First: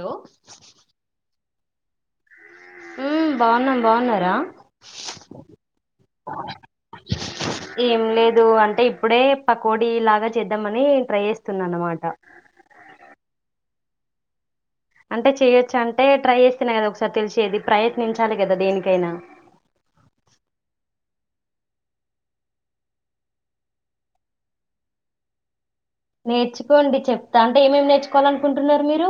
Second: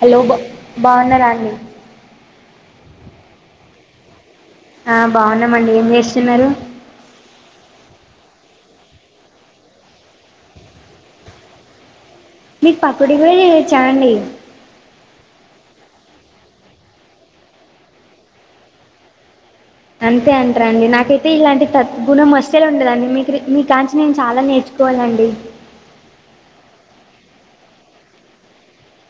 Hello బ బాఉన్నారాండి మ్ బాఉన్నం బాఉన్నరా ఆ బాఉన్నమండి ఏం చేస్తున్నారు దు అంటే ఇప్పుడే పకోడి లాగా చేద్దామని ట్రై చేస్తున్న అనమాట మిక్ పకోడి గుడా చేయెచ్చాండి అంటే చేయొచ్చు అంటే ట్రై చేస్తేనె కదా ఒకసారి తెలిసేది ప్రయత్నించాలి కద దేనికైనా అంతే అంట్రాండి నాకైతే ఇలాంటి సద్గుణం అస్సల్ ఉండదండి మీకు మీ కాంచి నేను చాలా నేర్చు కోవాలండి నేర్చుకోండి చెప్తా అంటే ఏమేమి నేర్చుకోవా లనుకుంటున్నరు మీరు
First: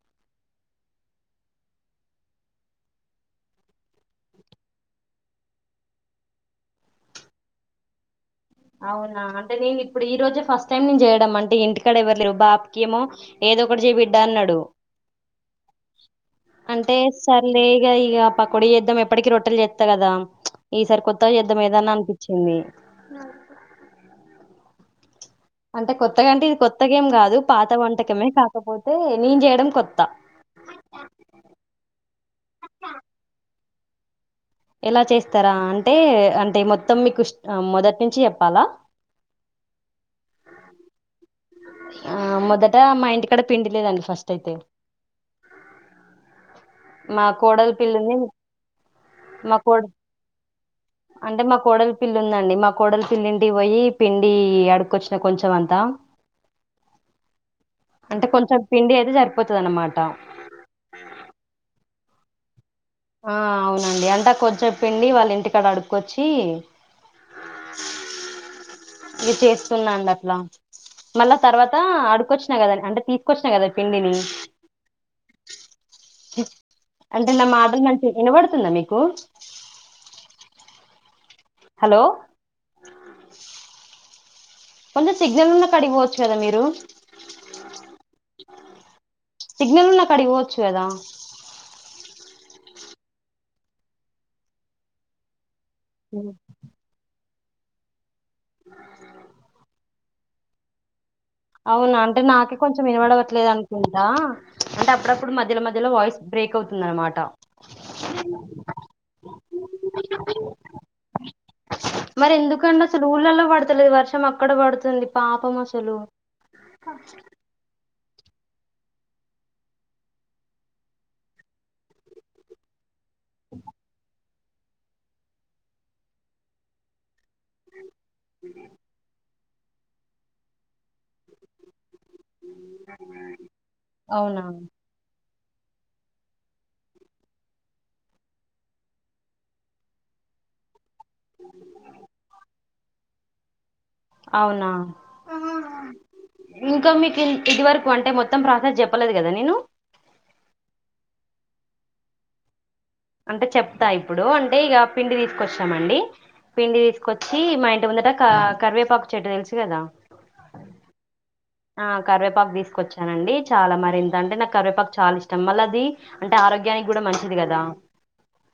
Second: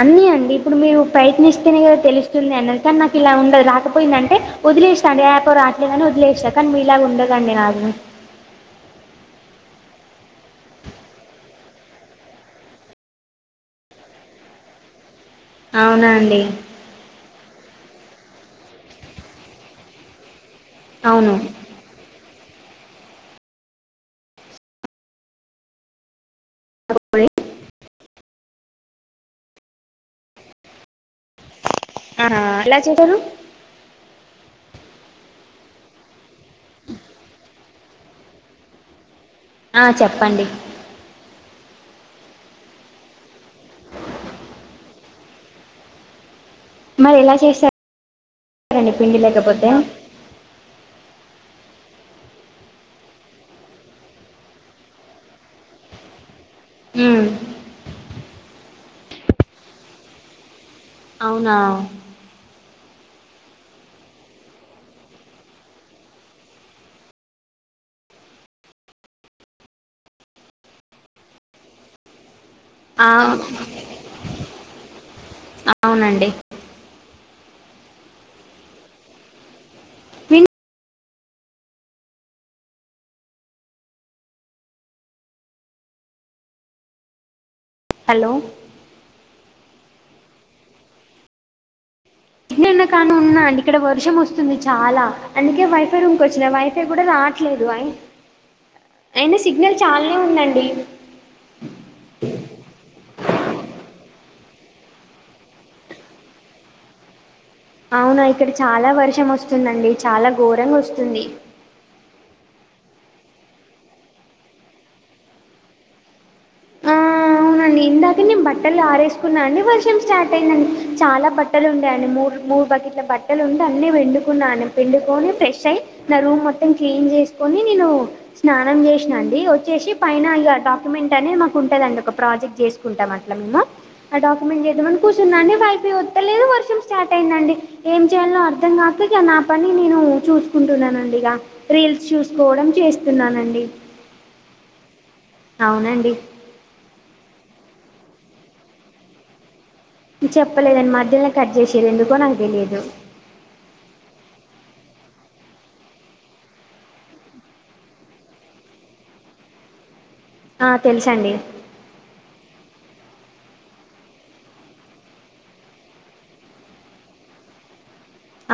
అన్నీ అండి ఇప్పుడు మీరు ప్రయత్నిస్తేనే కదా తెలుస్తుంది అన్న కానీ నాకు ఇలా ఉండదు రాకపోయిందంటే ఒదిలేస్తాండి యాపో రాట్లే అని ఒదిలేస్తాను కానీ మీ ఇలాగ ఉండదండి నాకు అవునా అంటే నేను ఇప్పుడు ఈ రోజే ఫస్ట్ టైం నేను చేయడం అంటే ఇంటికాడ ఎవరు లేరు బాపుకేమో ఏద ఒకటి చెయి బిడ్డా అన్నడు అవునా అండి అంటే సర్లే ఇ ఇక ప కొడి చేద్దం ఎప్పటికి రొట్టెలు చేస్తా కదా ఈసారి కొత్త అవును చేద్ద్దం ఏదన్నా అనిపించింది అ అంటే కొత్తగా అంటే ఇది కొత్తగా ఏం కాదు పాత వంటకమే కాకపోతే తే నేను చేయడం కొత్త ఆ ఎలా చేసాను ఎలా చేస్తారా అంటే అంటే మొత్తం మీకు మొదటి నుంచి చెప్పాలా ఆ చెప్పండి ఆ మొదట మా ఇంటి కడ పిండి లేదండి ఫస్ట్ అయితే మరి మా ఎలా కోడలి చేస్తారండి పిల్లుని పిండి మా లేకపోతే కోడ్ అంటే మా కోడల్ పిల్లు ఉందండి మా కోడలి పిల్లింటి పోయి పిండి అడుకొచ్చిన కొంచెం అంతా ఉమ్ అంటే కొంచెం పిండి అయితే సరిపోతాది అన్నమాట అవునా ఆ అవునండి అంటా కొంచం పిండి వాళ్ళ ఇంటికాడ అడుక్కొచ్చి అ ఇది చేస్తున్నాండి అట్లా మళ్ళా తర్వాత అడుకొచ్చి కొచ్చిన అంటే ఆ తీసుకొచ్చిన కదా పిండిని అవునండి అంటే నా మాటలు నాకి వినబడుతుందా మీకు విన్ హలో కొంచం సిగ్నల్ ఉన్నా కాటికి పోవచ్చు కదా మీరు హలో సిగ్నల్ ఉన్న కడికి పోచ్చు కదా నిన్న కాన ఉన్నా అండి ఇక్కడ వర్షం వస్తుంది చాలా అంటే అందుక్ కే వైఫై రూమ్ వచ్చిన వైఫై కూడా రావట్లేదు అయి అయిన సిగ్నల్ చాలా ఉందండి అవునా అంటే నాకే కొంచెం వినబడవట్లేదు అనుకుంటా అంటే అప్పుడప్పుడు మధ్యలో మధ్యలో వాయిస్ బ్రేక్ అవుతుందనమాట అవునా ఇక్కడ చాలా వర్షం వస్తుందండి చాలా ఘోరంగా వస్తుంది మరి ఎందుకండి అసలు ఊళ్ళల్లో పడుతలేదు వర్షం అక్కడ పడుతుంది పాపం అసలు హా హా ఇందాక నేను బట్టలు ఆరేసుకున్నా అండి వర్షం స్టార్ట్ అయిందండి చాలా బట్టలు ఉండేయండి ము ము మూడు బకెట్ల బట్టలు ఉండా అనీ అని పిండుకున్నాను పిండుకొని ఫ్రెష్ అయి నా రూమ్ మొత్తం క్లీన్ చేసి కోని నేను స్నానం చేసిన అండి వచ్చేసి పైన ఇగా డాక్యుమెంట్ అనే మాకు ఉంటదండి ఒక ప్రాజెక్ట్ చేసుకుంటాం అట్లా మేము ఆ అవునా డాక్యుమెంట్ చేద్దామను కుస్ కూర్చున్నాండి వైఫ్ వత్తలేదు వర్షం స్టార్ట్ అయిందండి ఏం చేయాలో అర్థం కాక ఇట్ల నా పని నేను చూసుకుంటున్నానండి ఇగా రీల్స్ చూసుకోవడం చేస్తున్నానండి అవునా అవునండి ఇంకా మీకు ఇది వరకు అంటే మొత్తం ప్రాసెస్ చెప్పలేదు కదా నిను చెప్పలేదని మధ్యనే కట్ చేసిండ్రు ఎందుకో నాకు తెలియదు అంటే చెప్తా ఇప్పుడు అంటే ఇగా పిండి తీసుకొచ్చినామండి పిండి తీసుకొచ్చి మా ఇంటి ముందట కా కరివేపాకు చెట్టు తెలుసు కదా ఆ తెలుసండి ఆ కరివేపాకు తీసుకొచ్చానండి చాలా మరింతంటే నాక్ కరివేపాకు చాలా ఇష్టం మళ్ళ అది అంటే ఆరోగ్యన్ నికి కూడా మంచిది కదా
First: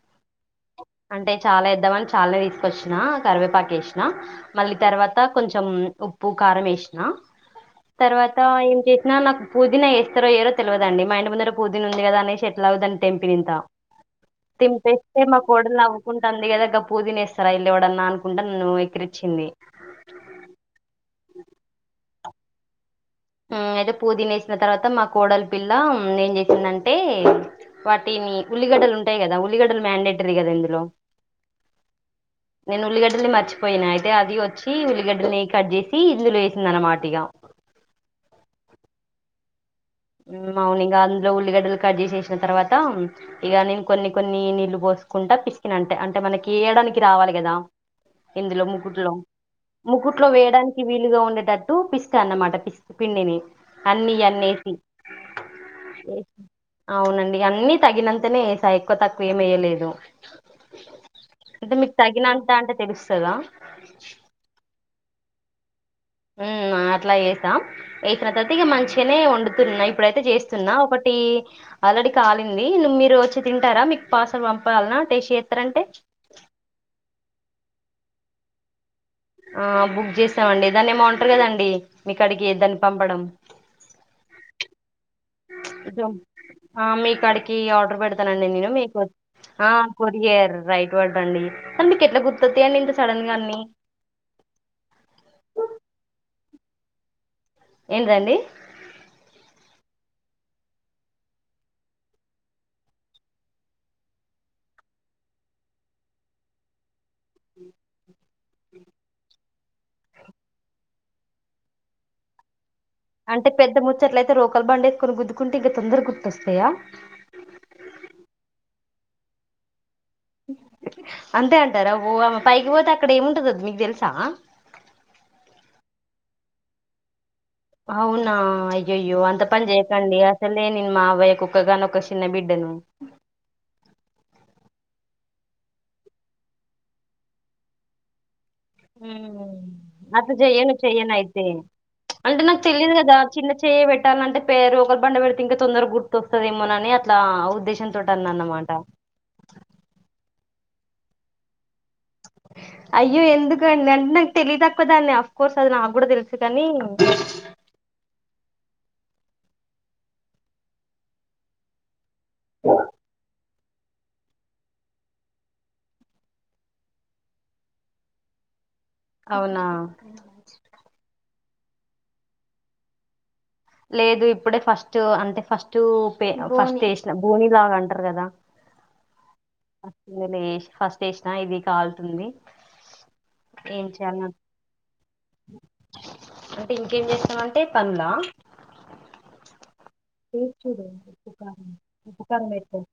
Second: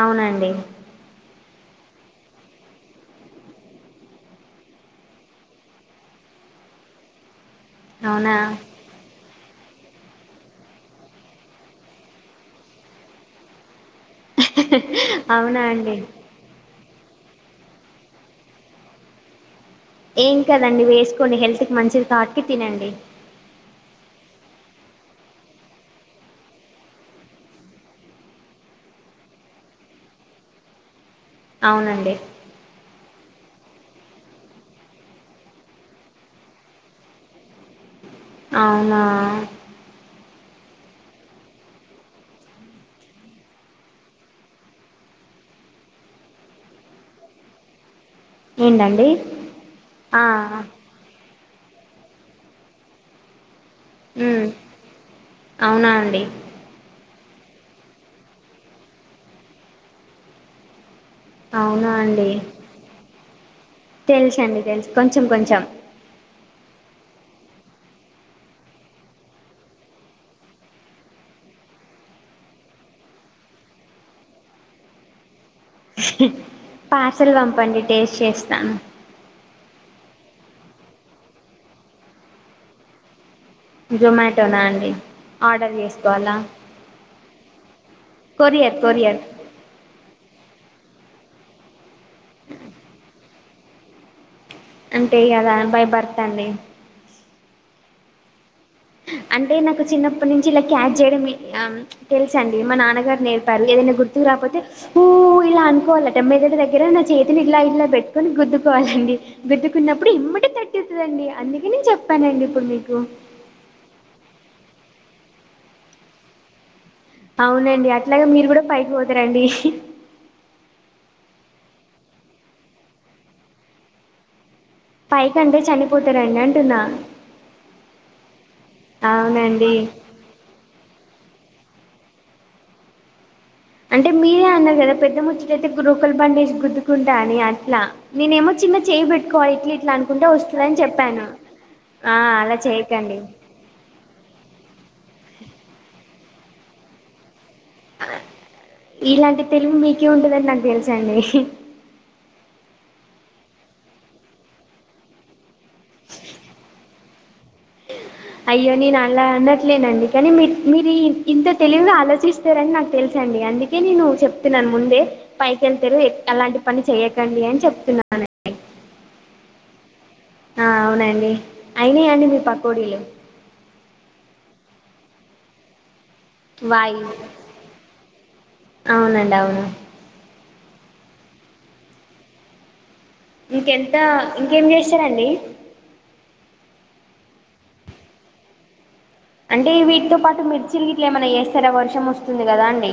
అవునండి అంటే చాలా ఎద్దామని చాలనే తీసుకొచ్చిన కరివేపాకేసిన మళ్ళీ తర్వాత కొంచెం ఉప్పు కా కారం ఎసిన అవునా తర్వాత ఏం చేసినా నాక్ పుదీనా ఏస్తారో ఏయ్యరో తెల్వదండి మా ఇంటి ముందర పుదీనా ఉంది కదా అనేసి ఎట్లాగో దాన్ని తెంపినింత తెంపేస్తే మా అవునా కోడలు అండి నవ్వుకుంటంది కదా గప్ పుదీనా ఏస్తారా ఇళ్ల ఎవడన్నా అనుకుంట నన్ను ఎక్కిరిచ్చింది ఏం కదండి వేసుకోండి హెల్త్ కి మంచిది కాబట్టి తినండి హు అయితే పుదీనా వేసిన మా తర్వాత మా కోడల పిల్ల ఏం చేసిందంటే వాటిని ఉల్లిగడ్డలు ఉంటాయి కదా ఉల్లిగడ్డలు మాండేటరీ కదా ఇందులో అవునండి ల్లి మర్చిపోయినా అయితే అది వచ్చి ఉల్లిగడ్డని కట్ చేసి ఇందులో వేసిందన్నమాట ఇగా అవునా మ్ అవును ఇంగ అందులో ఉల్లిగడ్డలు కట్ చేసేసిన తర్వాత ఇగ నేను కొన్ని కొన్ని నీళ్లు పోస్ కుంటా పిసికిన అంటే అంటే మనకి ఎయ్యడానికి రావాలి కదా ఇందులో ఏంటండి ముక్కుట్లో ఆ ముక్కుట్లో వేయడానికి వీలుగా ఉండేటట్ టు పిసికా అన్నమాట పిస్ పిండిని అన్ని మ్మ్ ఈయన్నిఎసి అవునా అండి అవునం డి అన్నీ తగినంతనే ఏసా ఎక్కువ తక్కువ ఏమీ ఎయ్యలేదు అంటే అవునా మీక్ అండి తగినంత అంటే తెలుస్తదా తెలుసండి తెలుసు కొంచెం కొంచెం మ్ మా అట్లా ఏస ఎసిన తరువాత ఇగా మంచిగానే వండుతున్నా ఇప్పుడైతే చేస్తున్నా ఒకటి ఆ ఆల్రెడీ కాలింది నువ్ మీరు వచ్చి తింటారా మీకు పార్సల్ పంపాలన్నా టేస్ట్ చే పార్సల్ పంపండి టేస్ట్ చేస్తాము ఆ బుక్ చేస్తామండి దాన్ని ఏమో ఉంటారు కదండి మీకడికి దాన్ని పంపడం జొమాటోనా అండి ఆర్డర్ చేసుకోవాలా ఈ ఆర్డర్ పెడుతానండి నేను కొరియర్ మీకు కొరియర్ ఆ కొరియర్ రైట్ పెట్టండి అసల్ మీకు ఎట్లా గుర్తొత్తాయండి ఇంత సడన్ గా అన్ని అంటే కదా బై బర్త్ అండి ఏంటిదండీ అంటే నాకు చిన్నప్పటి నుంచి ఇలా క్యాచ్ చేయడ మే తెలుసు అండి మా నాన్నగారు నేర్పారు ఏదైనా గుర్తు రా రాపోతే ఊ ఇలా అనుకోవాలట మెదడు దగ్గర నా చేతులు ఇట్లా ఇలా పెట్టుకోని గుద్దుకోవాలండి గుద్దుకున్నప్పుడు ఎమ్మటే తట్టుతదండి అందుకే నేను చెప్పానండి ఇప్పుడు మీక్ అంటే పెద్ద ముచ్చట్లయితే రోకల్ బండే ఎస్కోని గుద్దుకుంటే ఇంకా తొందరగా గుర్తొస్తాయా అవునండి అట్లాగే మీరు కూడా పైకి పోతారండి అంతే అంటారా ఓ అవ్వ పైకి పోతే అక్కడ ఏముంటందో మీకు తెలుసా పైకంటే చనిపోతారండి అంటున్న అవునా అయ్యయ్యో అంత పని చేయకండి అసలే నేను మా అవ్వయ్యకు ఒక్కగానొక్క చిన్నబిడ్డను అంటే మీరే అన్నారు కదా పెద్ద ముచ్చట అయితే గ్ రోకల్ బండేస్ గుద్దుకుంటా అని అట్లా నేనేమో చిన్న చేయి పెెట్టుకోవాలి ఉమ్, ఇట్లా ఇట్లా అనుకుంటే అట్లా చెయ్యను వస్తుందని చెయ్యను చెప్పాను అయితే ఆ అంటే అలా నాకు తెలిదు కదా చేయకండి చిన్న చెయ్యే పెట్టాలంటే పే రోకల్ బండ పెడితే ఇంకా తొందర గుర్ ొస్తదేమోనని అట్లా ఉద్ అ ఇలాంటి తెలివి మీకే ఉంటదని నాకు తెలుసండి అయ్యో ఎందుకండి అంటే నాకు తెలివితక్కువదాన్నే అఫ్కోర్స్ అది నాకు కూడా తెలుసు కాని [unintelligible] అయ్యో నేను అలా అన్నట్లేనండి కానీ మీర్ మీరీ ఇంత తెలివిగా ఆలోచ్ స్తరని నాకు తెలుసండి అందుక్ యితే నేను చెప్తున్నాను ముందే, పైకెళ్తేరు అలాంటి పని చెయకండి అని చెప్తున్నాను. అవునా ఆ అవునండి అయిన అండి మీ పకోడీలు లేదు ఇప్పుడే ఫస్ట్ అంటే ఫస్టు పె ఆ ఫస్ట్ వాయి చేసినం బోని లాగా అంటరు కదా అవునండి అవును నేను ఏ ఫస్ట్ ఏసినా ఇది కాల్తుంది ఇంకెంత ఇంకేం చేస్తారండి? అంటే ఇంకేం చేస్తామంటే పనులా? అంటే వీటితో పాటు టేస్ట్ చూడు మిర్చిలు గిట్ల ఏమన్న ఉప్పు చేస్తరా వర్షం వస్తుంది కదా అండి.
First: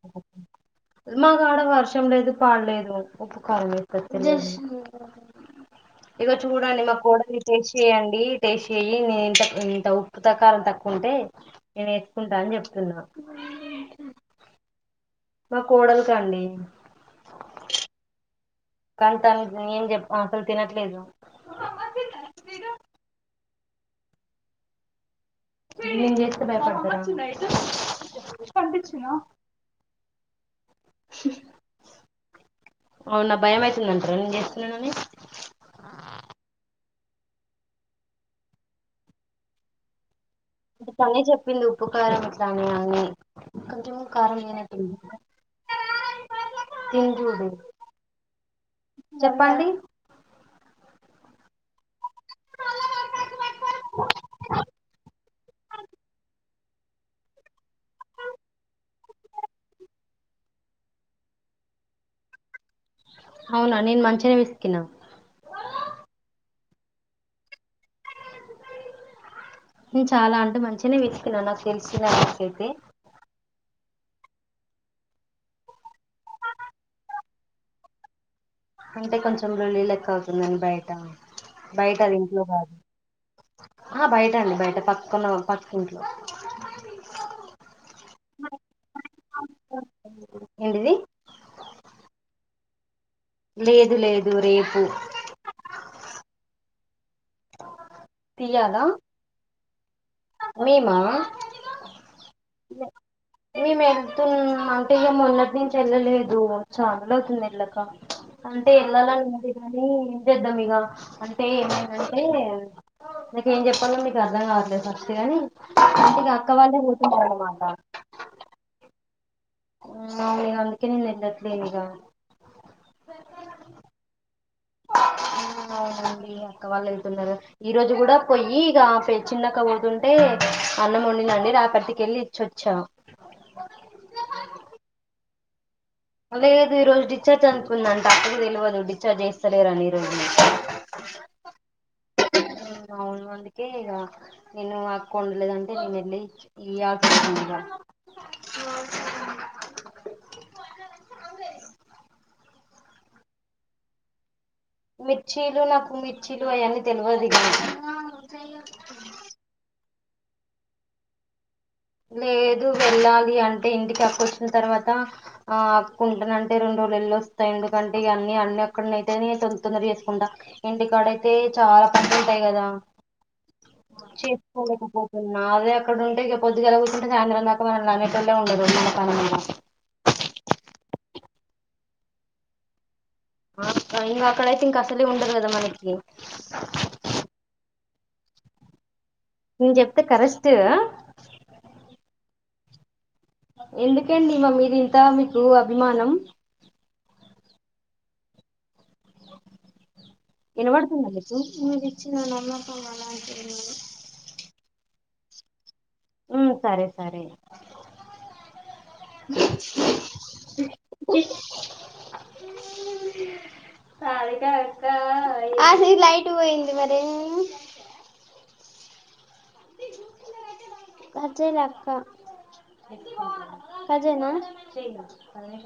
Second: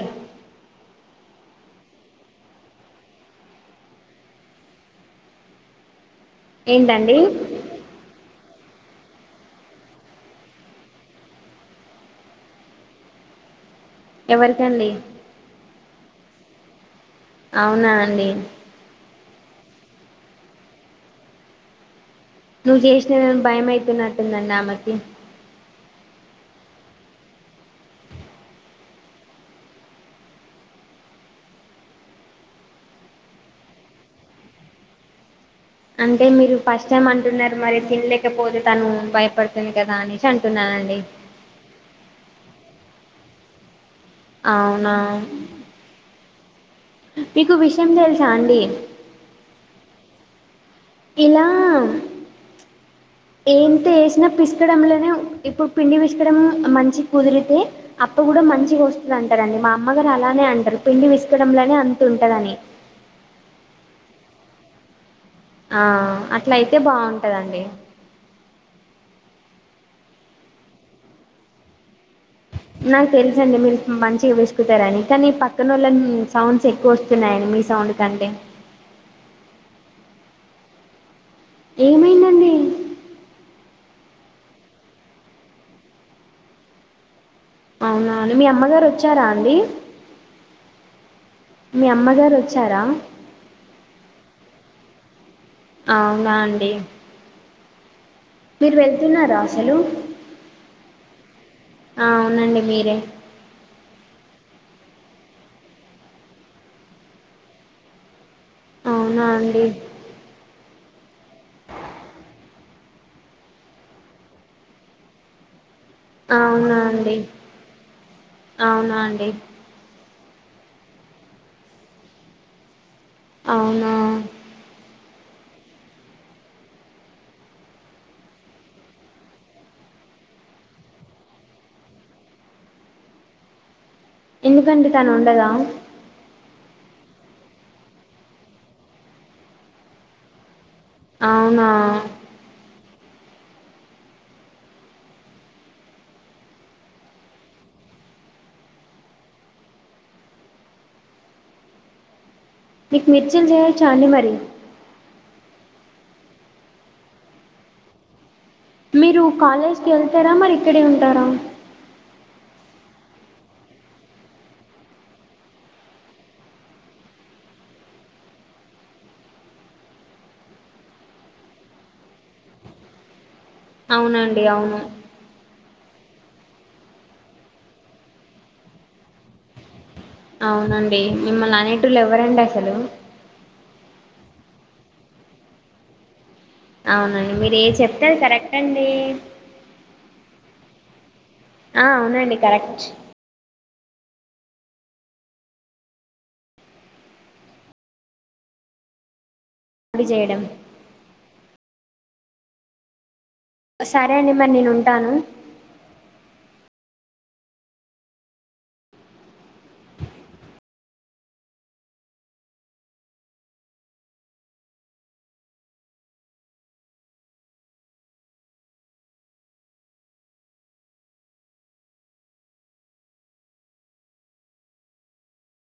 మ మా కాడ వర్షము లేదు పాడు లేదు, ఉప్పు కారం ఏర్పడతలేదు. ఇగో చూడండి మా ఏంటండి కోడల్ని టెస్ట్ చేయండి టేస్ట్ చెయ్యీ నేను నేనింత ఇంత ఉప్పు త కారం తక్కువంటే నేను ఏసుకుంటా అని చెప్తున్నా ఉ ఎవరికండి? మా కోడలు కండి అవునా అండి అంతం నేనేం చెప్ప అసలు తినట్లేదు నువ్వు చేసిన గని భయమైతున్నటుందండి ఆమకి నేను చేస్తే భయపడతదా స అవునా భయం అయితుందంటర నేను చేస్తున్నా అని. అంటే మీరు ఫస్ట్ టైమ్ అంటున్నారు మరి తినలేకపోతే తను భయపడుతుంది కదా అని ఇట్లనే చెప్పింది ఉప్పు కారం ఇట్లనే అన్ని కొంచం కారం తినే అవునా మీకు విషయం తెలుసా అండి? చెప్పండి ఇలా [unintelligible] ఏంతేసిన పిసుకడంలోనే ఉం ఇప్పుడు పిండి పిసకడం మంచి కుదిరితే అప్పు కుడ మంచిగ వస్తదంటరండి మా అమ్మగారు అలానే అంటరు పిండి పిసకడంలోనే అంత ఉంటదని అవునా నేను మంచిగనే పిసికినా ఆ అట్ల అయితే బావుంటదండి నేను చాలా అంటే మంచిగనే పితికిిన నాకు తెలిసన నాకు తెలుసండి మీ మంచిగ పిసుకుతరని కానీ పక్కనోళ్ళని సౌండ్స్ ఎక్కువ వస్తున్నాయండి మీ సౌండ్ కంటే అంటే కొంచెం లొల్లి లెక్క అవుతుందండి బయట ఏమైందండి అహ బయట అండి, బయట పక్కన పక్కకింట్లో అవున అండి మీ అమ్మగారు వచ్చారా అండి? ఏంటిది మీ అమ్మగారు వచ్ చార లేదు లేదు రేపు అవునా అండి మీరు తీయాలా వెళ్తున్నారా అసలు? మేమా ఆ అవునండి మీరే మెమ్ అంటే ఇగ మొన్నటి నుంచి వెళ్ళలేదు చాల రోజులు అవుతుంది ఎల్లక అంటే అవునా వెళ్ళాలనీ వుంది అండి కాని ఏం చేద్దాం ఇగ అంటే ఏమైందంటే నాకు ఏం చెప్పలో మీకు అర్ధం కావట్లేదు ఫస్ట్ గాని అంటే ఇగ అక్క అవునా వాళ్ళే అండి పోతున్నరన మాట అవునా అండి ఆ ఇగ అందుకే నేను ఎల్లట్లేదు ఇగ అవునా అవునండి పక్క వాళ్ళు వెళ్తున్నారు ఈ రోజు కూడా పోయి ఇగ చిన్న అక్క పోతుంటే అన్నమొండి రాపర్తి కి వెళ్ళి ఇచ్చ వచ్చ ఎందుకండి తను వండదా అదే గద ఈ రోజు డిశ్చార్జ్ అనుకుందంట అక్క కు తెలివదు డిశ్చార్జ్ చేస్త లేరని ఈ రోజు అవునా ఉమ్, అవును అందుకే ఇగ నేను అక్క వండలేదంటే నేను వెళ్ళి ఇ మీకు మిర్చీలు చేయొచా అండి మరి మిర్చీలు నాకు మిర్చీలు అయన్నీ తెలివదు ఇ గా మీరు కాలేజ్కి వెళ్తరా మరి ఇక్కడే ఉంటారా లేదు వెళ్ళాలి అంటే ఇంటికి అక్క వచ్చిన తర్వాత ఆ అక్క ఉంటనంటే రెండు వెళ్లి వస్తా ఎందుకంటే ఇగ అన్నీ అన్నిక్కడితేనే తొందర చేసుకుంటా ఇంటికాడయితే చాలా అన్నింటయి కదా అవునండి అవును చేసుకోలేకపోతున్నా అదే అక్కడ ఉంటే పొద్దు గాల కుసుంటే సాయంత్రం దాకా మనల్ని అనే టోల్లు ఉండరు అవునండి మిమ్మల్ని అనేటోళ్ళు ఎవ్వరండి అసలు ఇంగ అక్కడైతే ఇంకా అసలే ఉండదు కదా మనకి అవునండి మీరు ఏ చెప్తే అది కరెక్ట్ అండి నేను చెప్తే కరెస్ట్ కధ ఆ అవునండి కరెక్ట్ ఎందుకండి మా మీద ఇంత మీకు అభిమానం చేయడం వినబడుతుంద మీకు మీరు ఇచ్చిన నమ్మకం అలాంటిది సరే అండి మరి నేను ఉంటాను ఉం సరే సరే లైట్ పోయింది మరి ఏమ్ చేయను కట్ జేయల అక్క కజేనా